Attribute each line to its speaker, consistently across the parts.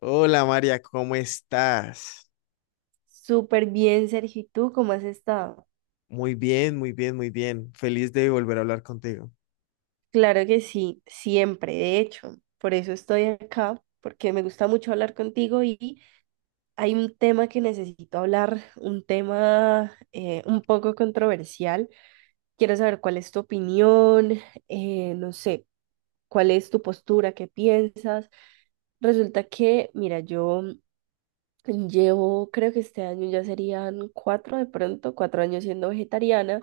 Speaker 1: Hola María, ¿cómo estás?
Speaker 2: Súper bien, Sergio. ¿Y tú cómo has estado?
Speaker 1: Muy bien, muy bien, muy bien. Feliz de volver a hablar contigo.
Speaker 2: Claro que sí, siempre, de hecho. Por eso estoy acá, porque me gusta mucho hablar contigo y hay un tema que necesito hablar, un tema un poco controversial. Quiero saber cuál es tu opinión, no sé, cuál es tu postura, qué piensas. Resulta que, mira, yo llevo, creo que este año ya serían cuatro de pronto, 4 años siendo vegetariana.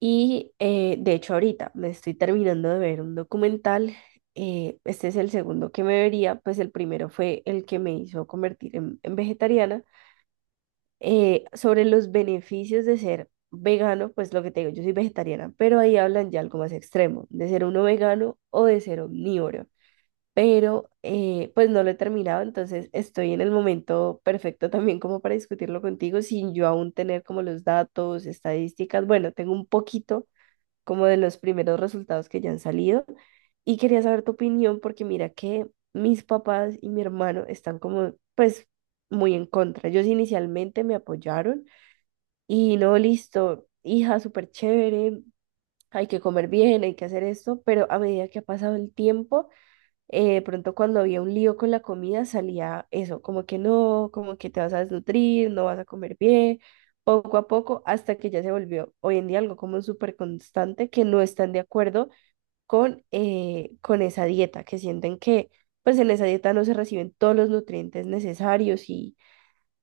Speaker 2: Y de hecho ahorita me estoy terminando de ver un documental. Este es el segundo que me vería, pues el primero fue el que me hizo convertir en vegetariana. Sobre los beneficios de ser vegano, pues lo que te digo, yo soy vegetariana, pero ahí hablan ya algo más extremo, de ser uno vegano o de ser omnívoro. Pero pues no lo he terminado, entonces estoy en el momento perfecto también como para discutirlo contigo sin yo aún tener como los datos, estadísticas. Bueno, tengo un poquito como de los primeros resultados que ya han salido. Y quería saber tu opinión porque mira que mis papás y mi hermano están como, pues, muy en contra. Ellos inicialmente me apoyaron y no, listo, hija, súper chévere, hay que comer bien, hay que hacer esto, pero a medida que ha pasado el tiempo de pronto cuando había un lío con la comida salía eso, como que no, como que te vas a desnutrir, no vas a comer bien, poco a poco, hasta que ya se volvió hoy en día algo como súper constante que no están de acuerdo con esa dieta, que sienten que pues en esa dieta no se reciben todos los nutrientes necesarios y,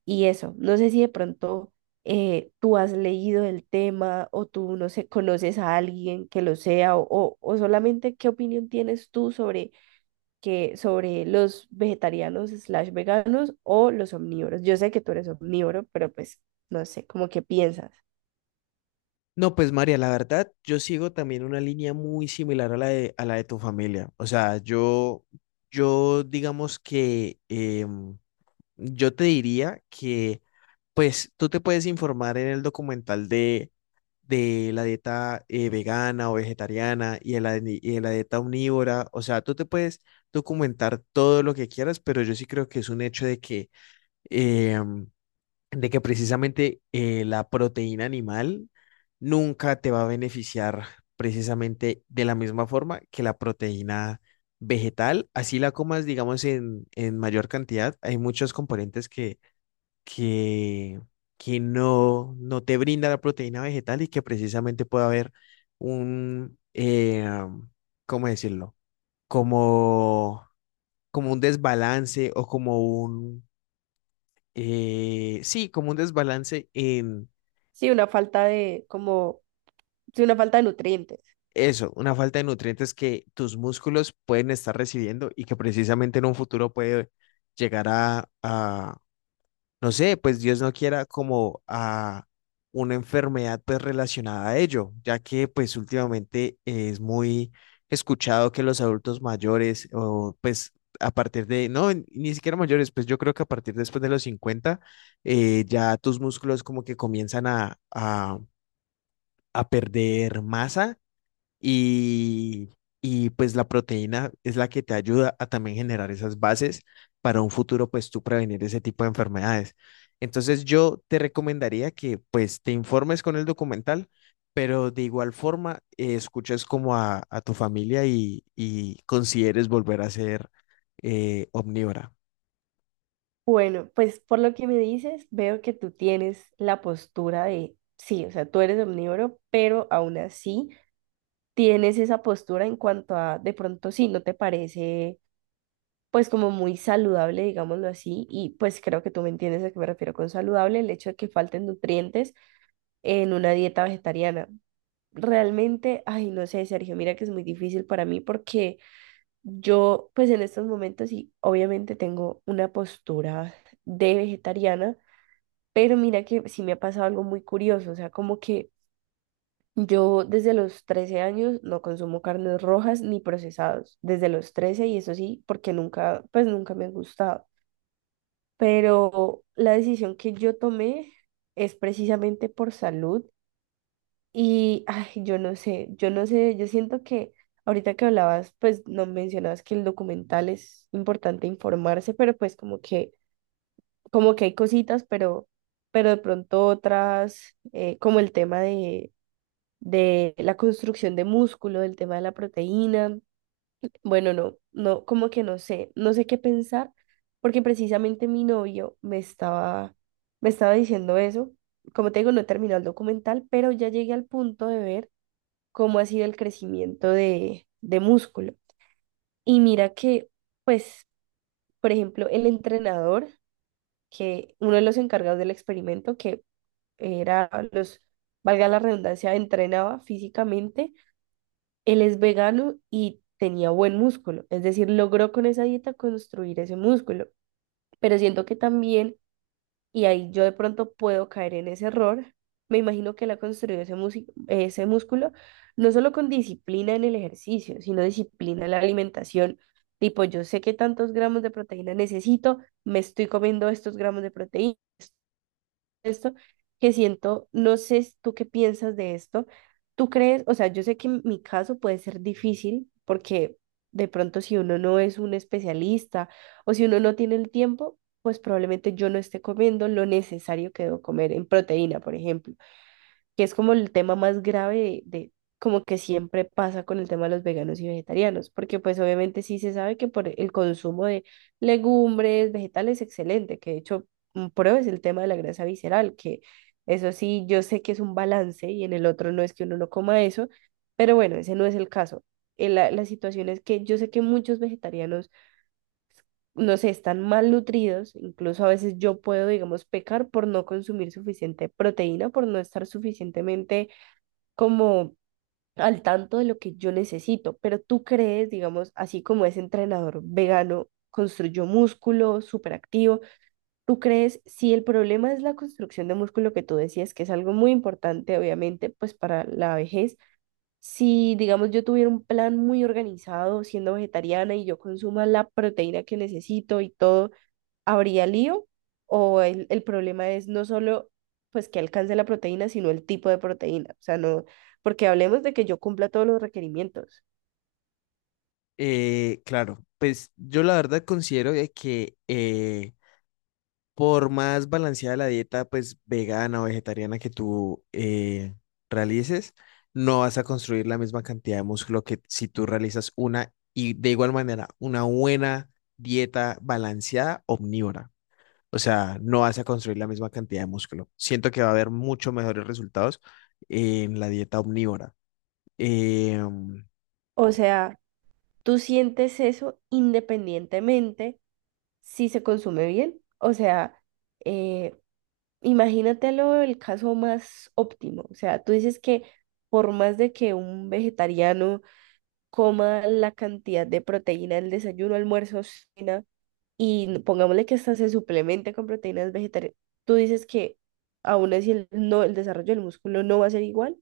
Speaker 2: y eso. No sé si de pronto tú has leído el tema o tú, no sé, conoces a alguien que lo sea o solamente qué opinión tienes tú sobre los vegetarianos/veganos o los omnívoros. Yo sé que tú eres omnívoro, pero pues no sé, como que piensas.
Speaker 1: No, pues María, la verdad, yo sigo también una línea muy similar a la de tu familia. O sea, yo digamos que yo te diría que, pues, tú te puedes informar en el documental de la dieta vegana o vegetariana y de la, y de la dieta omnívora. O sea, tú te puedes documentar todo lo que quieras, pero yo sí creo que es un hecho de que eh, de que precisamente la proteína animal nunca te va a beneficiar precisamente de la misma forma que la proteína vegetal, así la comas, digamos, en mayor cantidad. Hay muchos componentes que, que no, no te brinda la proteína vegetal y que precisamente puede haber un ¿cómo decirlo? Como, como un desbalance o como un, sí, como un desbalance en
Speaker 2: Sí, una falta de, como, sí, una falta de nutrientes.
Speaker 1: eso, una falta de nutrientes que tus músculos pueden estar recibiendo y que precisamente en un futuro puede llegar a, no sé, pues Dios no quiera, como a una enfermedad pues relacionada a ello, ya que pues últimamente es muy escuchado que los adultos mayores o pues a partir de, no, ni siquiera mayores, pues yo creo que a partir después de los 50 ya tus músculos como que comienzan a perder masa y, y pues la proteína es la que te ayuda a también generar esas bases para un futuro, pues tú prevenir ese tipo de enfermedades. Entonces yo te recomendaría que pues te informes con el documental, pero de igual forma escuches como a tu familia y consideres volver a ser omnívora.
Speaker 2: Bueno, pues por lo que me dices, veo que tú tienes la postura de, sí, o sea, tú eres omnívoro, pero aún así tienes esa postura en cuanto a, de pronto sí, no te parece pues como muy saludable, digámoslo así, y pues creo que tú me entiendes a qué me refiero con saludable, el hecho de que falten nutrientes en una dieta vegetariana. Realmente, ay, no sé, Sergio, mira que es muy difícil para mí porque yo, pues en estos momentos sí, obviamente tengo una postura de vegetariana, pero mira que sí me ha pasado algo muy curioso, o sea, como que yo desde los 13 años no consumo carnes rojas ni procesados, desde los 13 y eso sí, porque nunca, pues nunca me han gustado, pero la decisión que yo tomé es precisamente por salud. Y, ay, yo no sé, yo no sé, yo siento que ahorita que hablabas, pues no mencionabas que el documental es importante informarse, pero pues como que, hay cositas, pero de pronto otras, como el tema de la construcción de músculo, el tema de la proteína, bueno, no, no, como que no sé, no sé qué pensar, porque precisamente mi novio me estaba, diciendo eso. Como te digo, no he terminado el documental, pero ya llegué al punto de ver cómo ha sido el crecimiento de músculo. Y mira que, pues, por ejemplo, el entrenador, que uno de los encargados del experimento, que era los, valga la redundancia, entrenaba físicamente, él es vegano y tenía buen músculo, es decir, logró con esa dieta construir ese músculo. Pero siento que también, y ahí yo de pronto puedo caer en ese error. Me imagino que él ha construido ese músculo no solo con disciplina en el ejercicio, sino disciplina en la alimentación. Tipo, yo sé que tantos gramos de proteína necesito, me estoy comiendo estos gramos de proteína, esto que siento, no sé si tú qué piensas de esto. ¿Tú crees? O sea, yo sé que en mi caso puede ser difícil porque de pronto si uno no es un especialista o si uno no tiene el tiempo, pues probablemente yo no esté comiendo lo necesario que debo comer en proteína, por ejemplo, que es como el tema más grave de, como que siempre pasa con el tema de los veganos y vegetarianos, porque pues obviamente sí se sabe que por el consumo de legumbres, vegetales, excelente, que de hecho, prueba es el tema de la grasa visceral, que eso sí, yo sé que es un balance y en el otro no es que uno no coma eso, pero bueno, ese no es el caso. La situación es que yo sé que muchos vegetarianos, no sé, están mal nutridos, incluso a veces yo puedo, digamos, pecar por no consumir suficiente proteína, por no estar suficientemente como al tanto de lo que yo necesito, pero tú crees, digamos, así como ese entrenador vegano construyó músculo súper activo, tú crees, si el problema es la construcción de músculo que tú decías, que es algo muy importante, obviamente, pues para la vejez, si, digamos, yo tuviera un plan muy organizado siendo vegetariana y yo consuma la proteína que necesito y todo, ¿habría lío? ¿O el problema es no solo pues que alcance la proteína, sino el tipo de proteína? O sea, no, porque hablemos de que yo cumpla todos los requerimientos.
Speaker 1: Claro, pues yo la verdad considero de que por más balanceada la dieta, pues vegana o vegetariana que tú realices, no vas a construir la misma cantidad de músculo que si tú realizas una y de igual manera una buena dieta balanceada omnívora. O sea, no vas a construir la misma cantidad de músculo. Siento que va a haber mucho mejores resultados en la dieta omnívora. Em,
Speaker 2: O sea, tú sientes eso independientemente si se consume bien. O sea, eh, imagínatelo el caso más óptimo. O sea, tú dices que por más de que un vegetariano coma la cantidad de proteína el desayuno, almuerzo, cena, y pongámosle que hasta se suplemente con proteínas vegetarianas, tú dices que aún así el, no, el desarrollo del músculo no va a ser igual.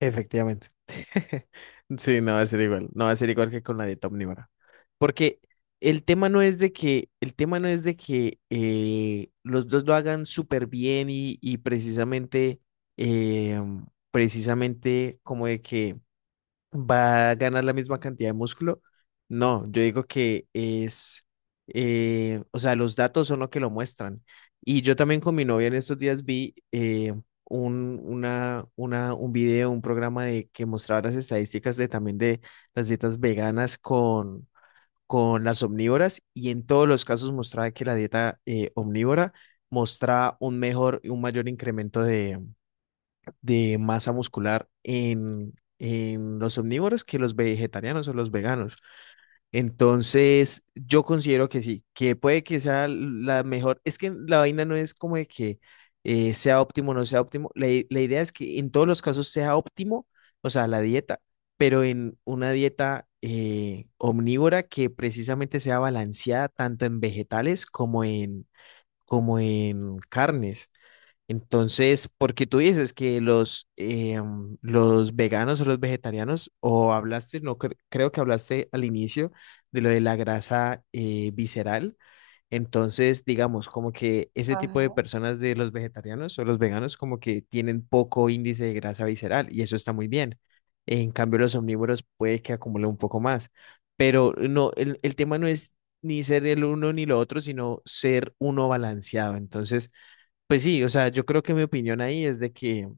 Speaker 1: Efectivamente. Sí, no va a ser igual. No va a ser igual que con la dieta omnívora. Porque el tema no es de que, el tema no es de que los dos lo hagan súper bien y precisamente, eh, precisamente como de que va a ganar la misma cantidad de músculo. No, yo digo que es, o sea, los datos son lo que lo muestran. Y yo también con mi novia en estos días vi un video, un programa de, que mostraba las estadísticas de también de las dietas veganas con las omnívoras y en todos los casos mostraba que la dieta omnívora mostraba un mejor, un mayor incremento de masa muscular en los omnívoros que los vegetarianos o los veganos. Entonces, yo considero que sí, que puede que sea la mejor. Es que la vaina no es como de que sea óptimo o no sea óptimo. La, la idea es que en todos los casos sea óptimo, o sea, la dieta, pero en una dieta omnívora que precisamente sea balanceada tanto en vegetales como en, como en carnes. Entonces, porque tú dices que los, los veganos o los vegetarianos, o hablaste, no creo que hablaste al inicio de lo de la grasa visceral. Entonces, digamos, como que ese tipo de
Speaker 2: Ajá.
Speaker 1: personas de los vegetarianos o los veganos, como que tienen poco índice de grasa visceral y eso está muy bien. En cambio, los omnívoros puede que acumulen un poco más, pero no, el tema no es ni ser el uno ni lo otro, sino ser uno balanceado. Entonces, pues sí, o sea, yo creo que mi opinión ahí es de que,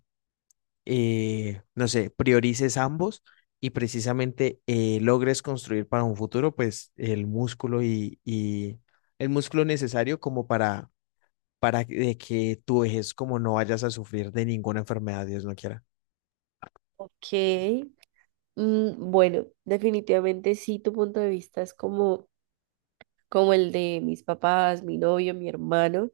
Speaker 1: no sé, priorices ambos y precisamente logres construir para un futuro, pues, el músculo y el músculo necesario como para de que tu vejez como no vayas a sufrir de ninguna enfermedad, Dios no quiera.
Speaker 2: Ok, bueno, definitivamente sí, tu punto de vista es como, el de mis papás, mi novio, mi hermano.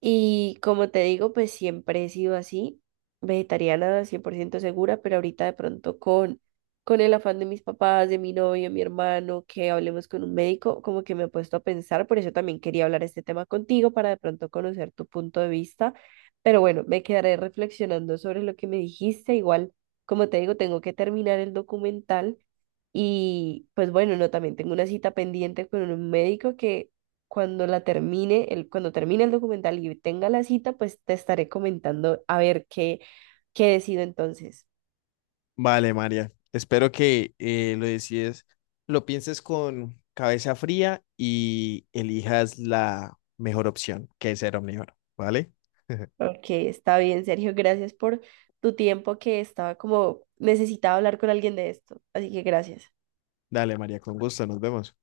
Speaker 2: Y como te digo, pues siempre he sido así, vegetariana 100% segura, pero ahorita de pronto con el afán de mis papás, de mi novio, mi hermano, que hablemos con un médico, como que me he puesto a pensar, por eso también quería hablar este tema contigo para de pronto conocer tu punto de vista. Pero bueno, me quedaré reflexionando sobre lo que me dijiste. Igual, como te digo, tengo que terminar el documental y pues bueno, no, también tengo una cita pendiente con un médico que cuando la termine, cuando termine el documental y tenga la cita, pues te estaré comentando a ver qué, decido entonces.
Speaker 1: Vale, María. Espero que lo decides, lo pienses con cabeza fría y elijas la mejor opción, que es ser omnívoro, ¿vale?
Speaker 2: Ok, está bien, Sergio, gracias por tu tiempo que estaba como necesitaba hablar con alguien de esto, así que gracias.
Speaker 1: Dale, María, con gusto, nos vemos.